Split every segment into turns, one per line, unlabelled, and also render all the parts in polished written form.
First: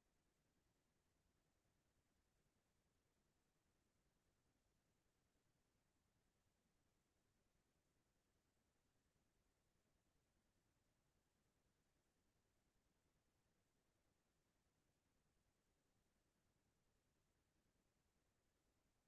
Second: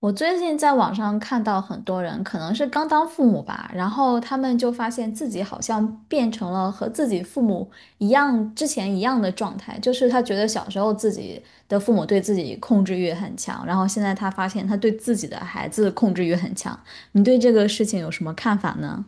我最近在网上看到很多人，可能是刚当父母吧，然后他们就发现自己好像变成了和自己父母一样，之前一样的状态，就是他觉得小时候自己的父母对自己控制欲很强，然后现在他发现他对自己的孩子控制欲很强。你对这个事情有什么看法呢？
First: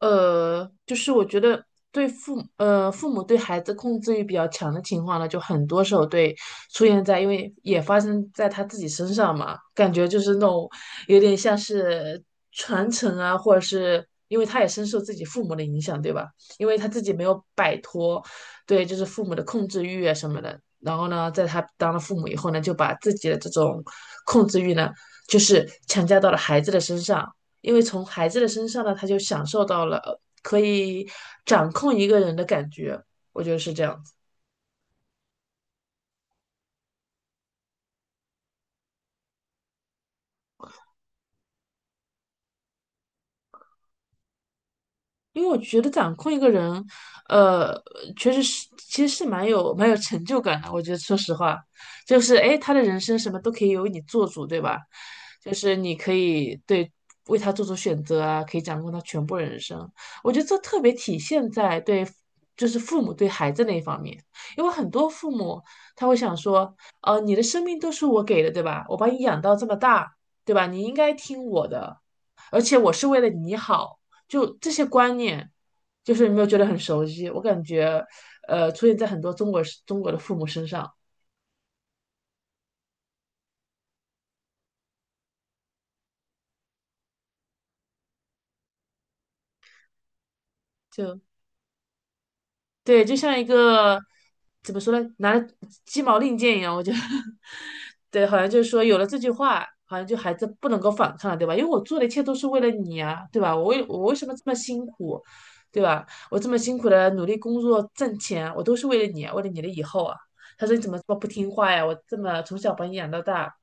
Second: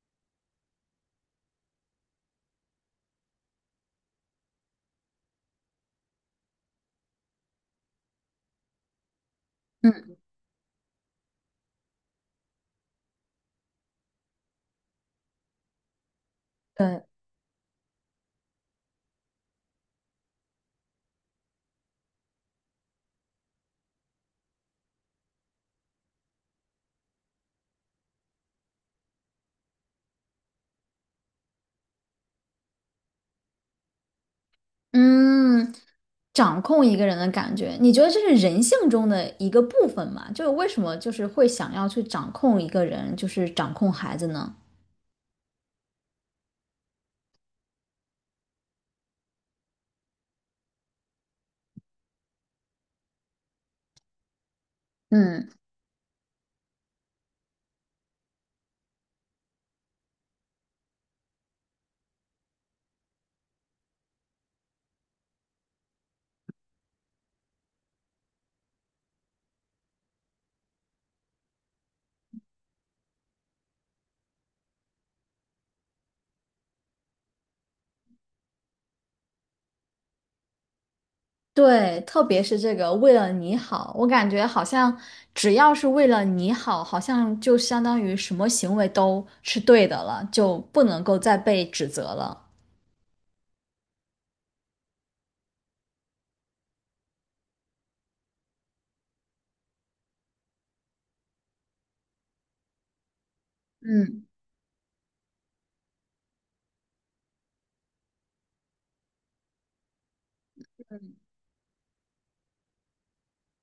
就是我觉得对父母父母对孩子控制欲比较强的情况呢，就很多时候对出现在，因为也发生在他自己身上嘛，感觉
嗯
就是那种有点像是传承啊，或者是因为他也深受自己父母的影响，对吧？因为他
对，
自己没有摆脱对就是父母的控制欲啊什么的，然后呢，在他当了父母以后呢，就把自己的这种控制欲呢，就是强加到了孩子的身上。因为从孩子的身上呢，他就享受到了可以掌控一个人的感觉，我觉得是这样子。
嗯，掌控一个人的感觉，你觉得这是人性中的一个部分吗？就是为什么就是会想要去掌控一个人，就是掌控孩子呢？
因为我觉得掌控一个人，呃，确实是，其实是蛮有成就感的。我觉得，说实话，就是哎，诶他的人生什么都可以由你做主，对吧？
嗯，
就是你可以对为他做出选择啊，可以掌控他全部人生。我觉得这特别体现在对，就是父母对孩子那一方面，因为很多父母他会想说，你的生命都是我给的，对吧？我把你养到这么大，对吧？你应该听我的，而且我是为了你好。就这些观念，就是有没有觉得很熟悉？我感觉，出现在很多中国的父母身上，
对，特别是这个为了你好，我感觉好像只要是为了你好，好像就相当于什么行为都是对的了，就不能够
就
再被指责了。
对，就像一个怎么说呢，拿着鸡毛令箭一样。我觉得，对，好像就是说有了这句话，好像就孩子不能够反抗了，对吧？因为我做的一切都是为了你啊，对吧？我为
嗯，
什么这么辛苦，对吧？我这么辛苦的努力工作挣钱，我都是为了你啊，为了你的以后啊。他说你怎么这么不听话呀？我这么从小把你养到大，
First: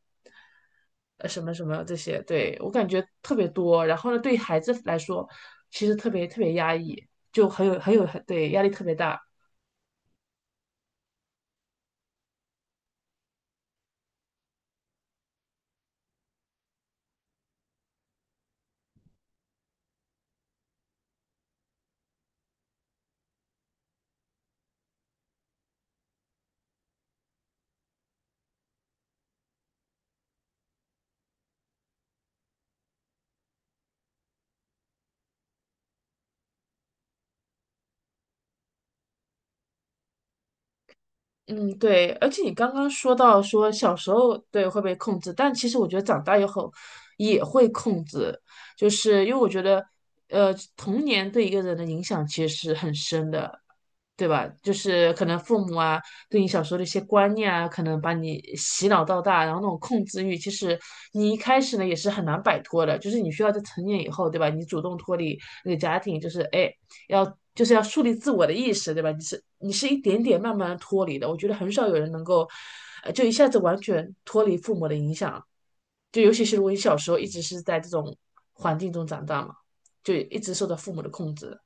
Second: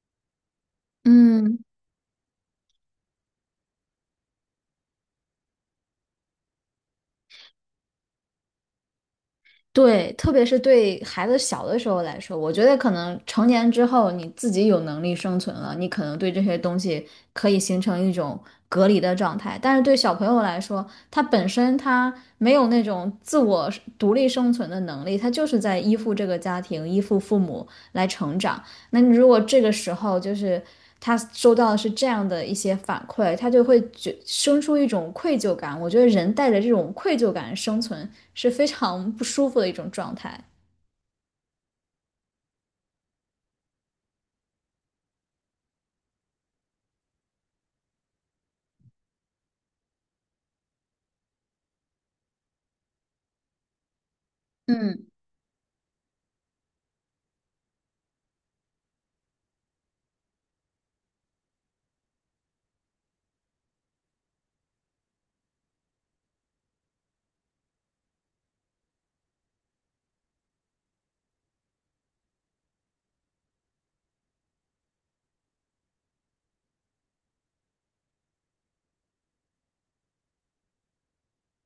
什么
嗯，
什么这些，对，我感觉特别多。然后呢，对孩子来说，其实特别特别压抑，就很有很有很对压力特别大。
对，特别是对孩子小的时候来说，我觉得可能成年之后你自己有能力生存了，你可能对这些东西可以形成一种隔离的状态。但是对小朋友来说，他本身他没有那种自我独立生存的能力，他就是在依附这个家庭、依附父母来成长。那你如果这个时候就是他收到的是这样的一些反馈，他就会觉生出一种愧疚感。我觉得人带着这种愧疚感生存是非常不舒服的一种状态。
嗯，对，而且你刚刚说到说小时候对会被控制，但其实我觉得长大以后也会控制，就是因为我觉得，童年对一个人的影响其实是很深的，对吧？就
嗯，
是可能父母啊对你小时候的一些观念啊，可能把你洗脑到大，然后那种控制欲，其实你一开始呢也是很难摆脱的，就是你需要在成年以后，对吧？你主动脱离那个家庭，就是哎。要就是要树立自我的意识，对吧？你是一点点慢慢脱离的，我觉得很少有人能够，就一下子完全脱离父母的影响，就尤其是如果你小时候一直是在这种环境中长大嘛，就一直受到父母的控制。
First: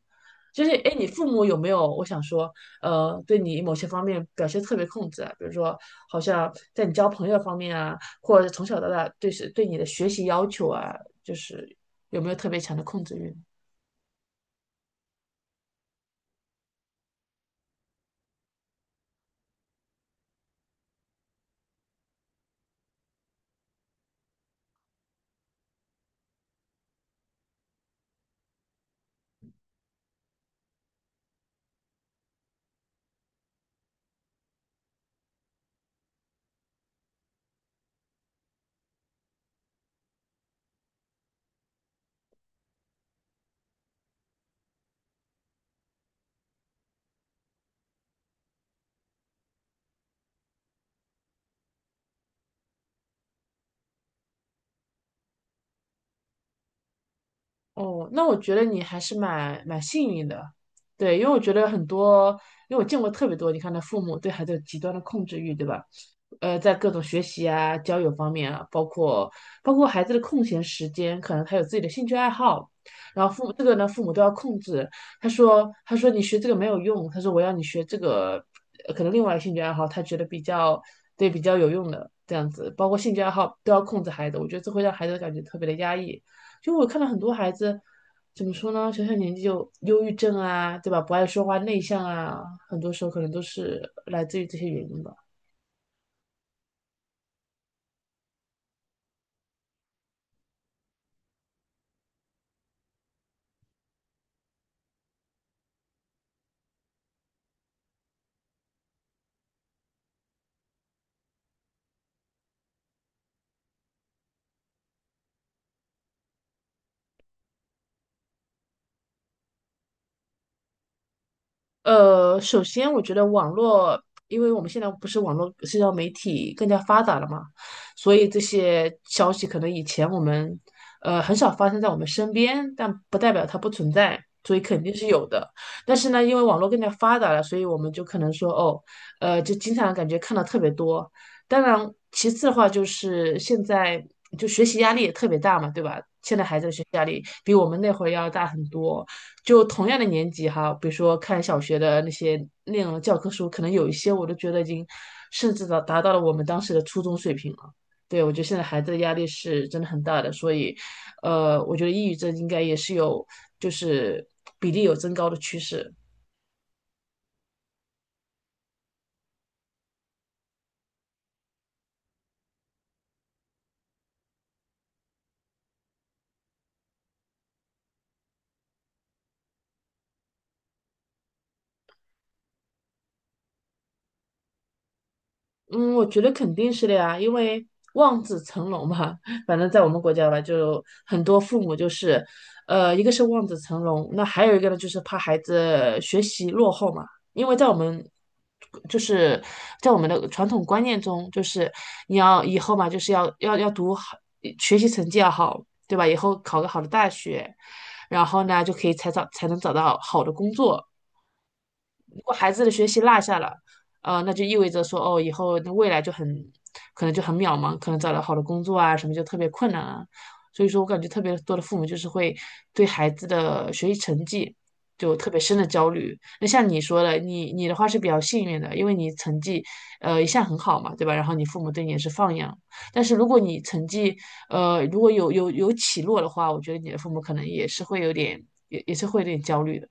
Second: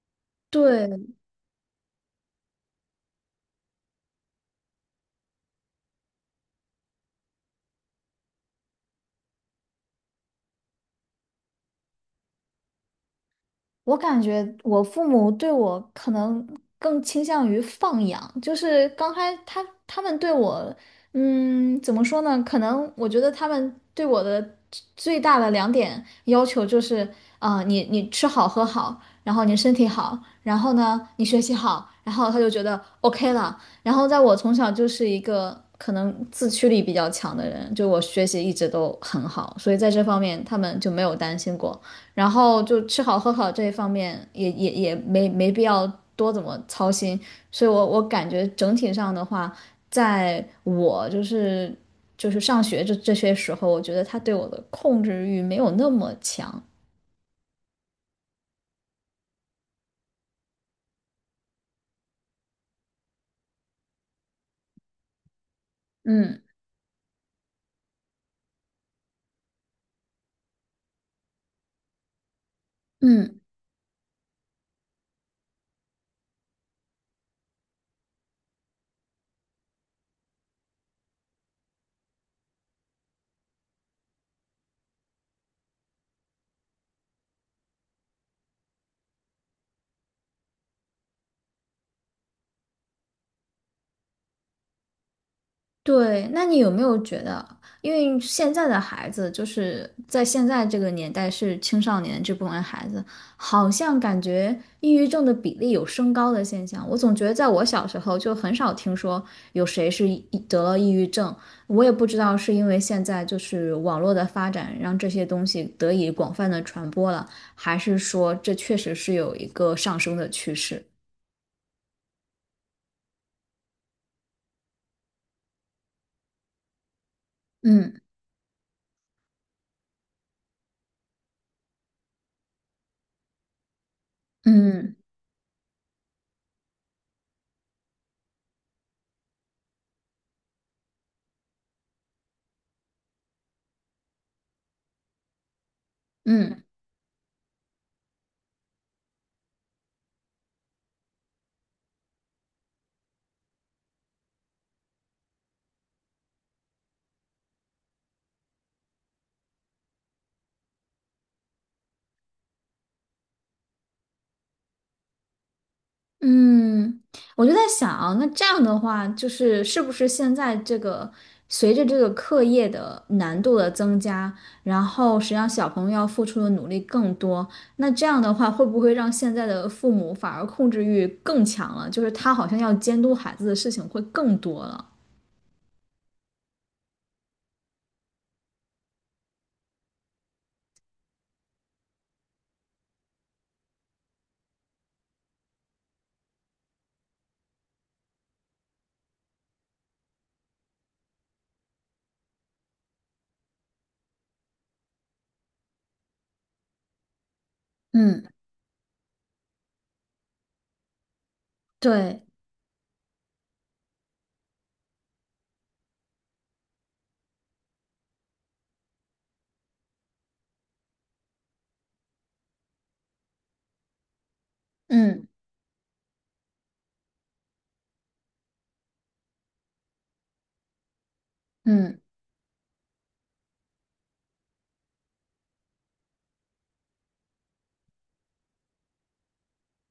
就是哎，诶你
对，
父母有没有？我想说，对你某些方面表现特别控制啊，比如说，好像在你交朋友方面啊，或者从小到大对是对你的学习要求啊，就是有没有特别强的控制欲？
我感觉我父母对我可能更倾向于放养，就是他们对我，嗯，怎么说呢？可能我觉得他们对我的最大的两点要求就是，啊、你吃好喝好，然后你身体好，然后呢你学习好，然后他就觉得 OK 了。然后在我从小就是一个可能自驱力比较强的人，就我学习一直都很好，所以在这方面他们就没有担心过。然后就吃好喝好这一方面也没必要多怎么操心，所以我感觉整体上的话，在我就是上学这些时候，我觉得他对我的控制欲没有那么强，
哦，那我觉得你还是蛮幸运的，对，因为我觉得很多，因为我见过特别多，你看他父母对孩子有极端的控制欲，对吧？
嗯
在各种学习啊、交友方面啊，包括孩子的空闲时间，可能他有自己的兴趣爱好，然后
嗯。
父母这个呢，父母都要控制。他说你学这个没有用，他说我要你学这个，可能另外一个兴趣爱好，他觉得比较对比较有用的这样子，包括兴趣爱好都要控制孩子，我觉得这会让孩子感觉特别的压抑。就我看到很多孩子，怎么说呢？小小年纪就忧郁症啊，对吧？不爱说话、内向啊，很多时候可能都是来自于这些原因吧。
对，那你有没有觉得，因为现在的孩子，就是在现在这个年代是青少年这部分孩子，好像感觉抑郁症的比例有升高的现象。我总觉得在我小时候就很少听说有谁是得了抑郁症，我也不知道是因为现在就是网络的发展让这些东西得以广泛的传播了，还是说这确实是有一个上升的趋势。
首先我觉得网络，因为我们现在不是网络社交媒体更加发达了嘛，
嗯
所以这些消息可能以前我们很少发生在我们身边，但不代表它不存在，所以肯
嗯
定是有的。但是呢，因为网络更加发达了，所以我们就可能说哦，就经常感觉看到特别多。当然，其次的话就是现在就学习压力也特别大嘛，对吧？现在孩
嗯。
子的学习压力比我们那会儿要大很多。就同样的年级哈，比如说看小学的那些内容的教科书，可能有一些我都觉得已经甚至到达到了我们当时的初中水平了。对，我觉得现在孩子的压力是真的很大的，所以，我觉得抑郁症应该也是有就是比例有增高的趋势。
嗯，我就在想，那这样的话，就是是不是现在这个随着这个课业的难度的增加，然后实际上小朋友要付出的努力更多，那这样的话，会不会让现在的父母反而控制欲更强了？就是他好像要监督孩子的事情会更多了。
嗯，我觉得肯定是的呀，因为望子成龙嘛，反正在我们国家吧，就很多父母就是，一个是望子成龙，那还有一个呢，就是怕孩子学习落后嘛，因为在我们，就是在我们的传统观念中，就是你要以后嘛，就是要读好，学习成绩要好，对吧？以后考个好的大学，
嗯，
然后呢，就可以才能找到好的工作。如
对，
果孩子的学习落下了，那就意味着说，哦，以后那未来就很可能就很渺茫，可能找到好的工作啊什么就特别困难啊。所以说我感觉特别多的父母就是会对孩子的学习成绩就
嗯
特别深的焦虑。那像你说的，你的话是比较幸运的，因为你成绩一向很好嘛，对吧？然后你父母对你也
嗯。
是放养。但是如果你成绩如果有起落的话，我觉得你的父母可能也是会有点也也是会有点焦虑的。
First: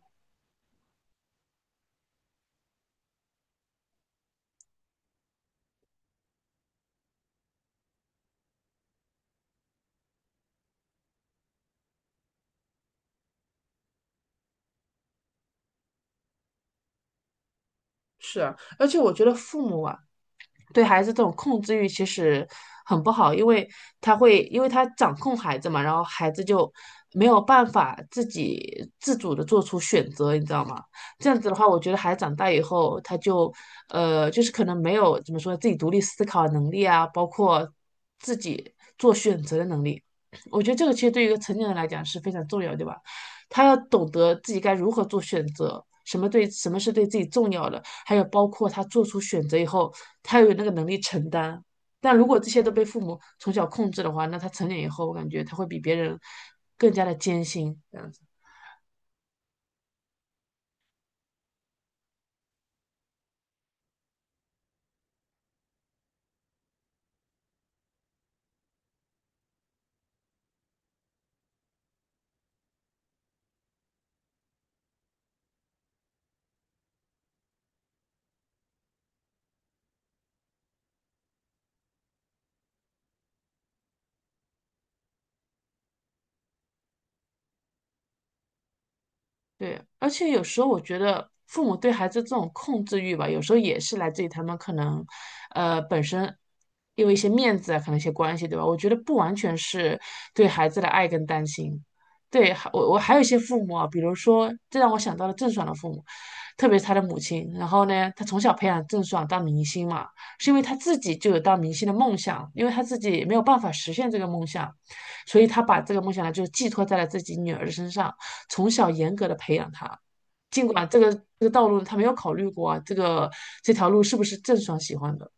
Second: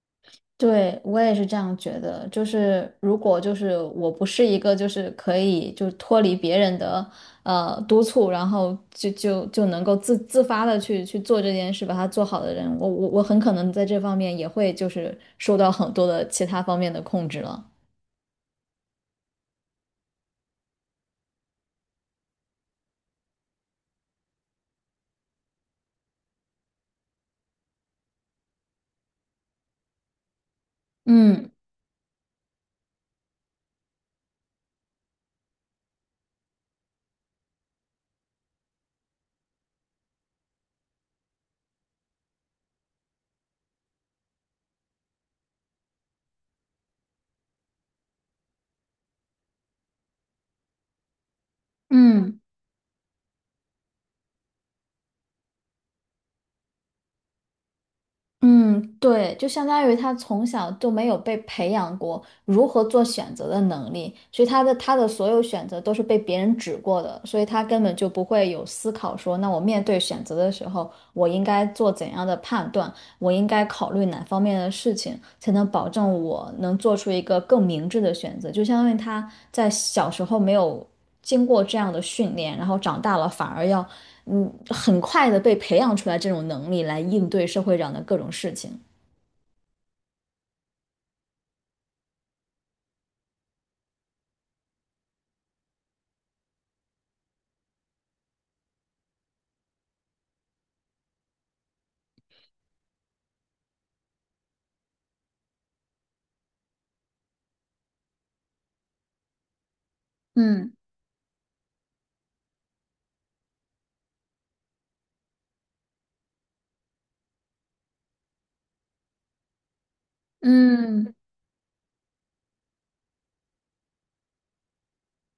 对，我也是这样觉得，就是如果就是我不是一个就是可以就脱离别人的督促，然后就能够自发的去做这件事，把它做好的人，我很可能在这方面也会就是受到很多的其他方面的控制了。
是啊，而且我觉得父母啊，对孩子这种控制欲其实很不好，因为他会，因为他掌控孩子嘛，然后孩子就没有办法自己自主的做出选择，你知道吗？这样子
嗯
的话，我觉得孩子长大以后，他就就是可能没有怎么说自己独立思考的能力啊，包括自己做选择的能力。我觉得这个其实对于一个成年人来讲是非常重要，对吧？他要懂得自己该如何做选择，什么对什么是对自己重要的，还有包括他做出选择以后，他要有那个能力承担。但如果
嗯。
这些都被父母从小控制的话，那他成年以后，我感觉他会比别人更加的艰辛，这样子。
嗯，对，就相当于他从小就没有被培养过如何做选择的能力，所以他的所有选择都是被别人指过的，所以他根本就不会有思考说，那我面对选择的时候，我应该做怎样的判断，我应该考虑哪方面的事情，才能保证我能做出一个更明智的选择。就相当于他在小时候没有经过这样的训练，然后长大了反而要，嗯，很快的被培养出来这种能力来应对社会上的各种事情。
对，而且有时候我觉得父母对孩子这种控制欲吧，有时候也是来自于他们可能，本身因为一些面子啊，可能一些关系，对吧？我觉得不完全是对孩子的爱跟担心。对，还我还有一些父母啊，比如说，这让我想到了郑爽的父母，特别是她的母亲。然后呢，她从小培养郑爽当明星嘛，是因为
嗯
她自己就有当明星的梦想，因为她自己没有办法实现这个梦想，所以他把这个梦想呢，就是寄托在了自己女儿身上，从小严格的培养她。尽管这个
嗯，
这个道路他没有考虑过啊，这个这条路是不是郑爽喜欢的？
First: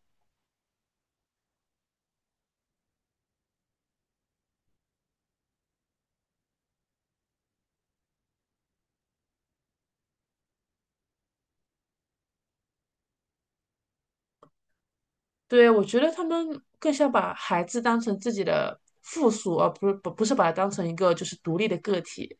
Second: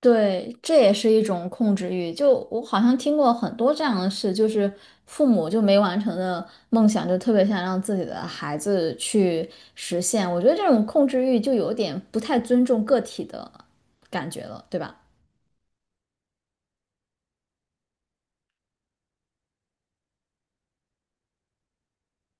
对，这也是一种控制欲。就我好像听过很多这样的事，就是父母就没完成的梦想，就特别想让自己的孩子去实现。我觉得这种控制欲就有点不太尊重个体的感觉了，对吧？
对，我觉得他们更像把孩子当成自己的附属，而不是不是把它当成一个就是独立的个体。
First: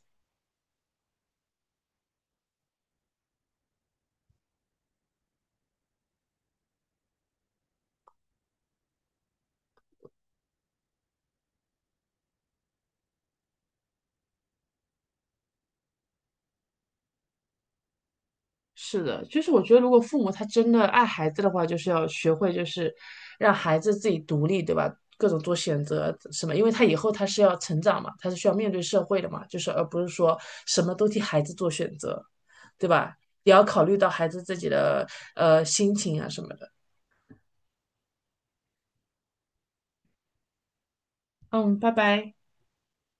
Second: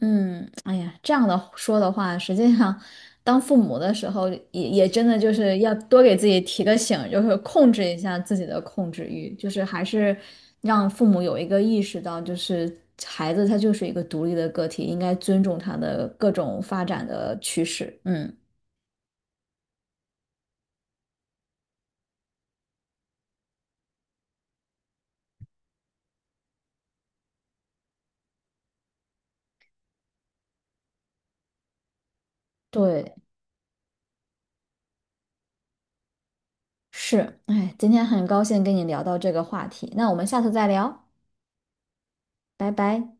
嗯，哎呀，这样的说的话，实际上，当父母的时候也，也真的就是要多给自己提个醒，就是控制一下自己的控制欲，就是还是让父母有一个意识到，就是孩子他就是一个独立的个体，应该尊重他的各种发展的趋势。嗯，
是的，就是我觉得，如果父母他真的爱孩子的话，就是要学会，就是让孩子自己独立，对吧？各种做选择什么，因为他以后他是要成长嘛，他是需要面对社会的嘛，就是而不是说什么都替孩子做选择，对
对，
吧？也要考虑到孩子自己的心情啊什么的。
是，哎，今天很高兴跟你聊到这个话题，那我们下次再聊，
嗯，拜拜。
拜拜。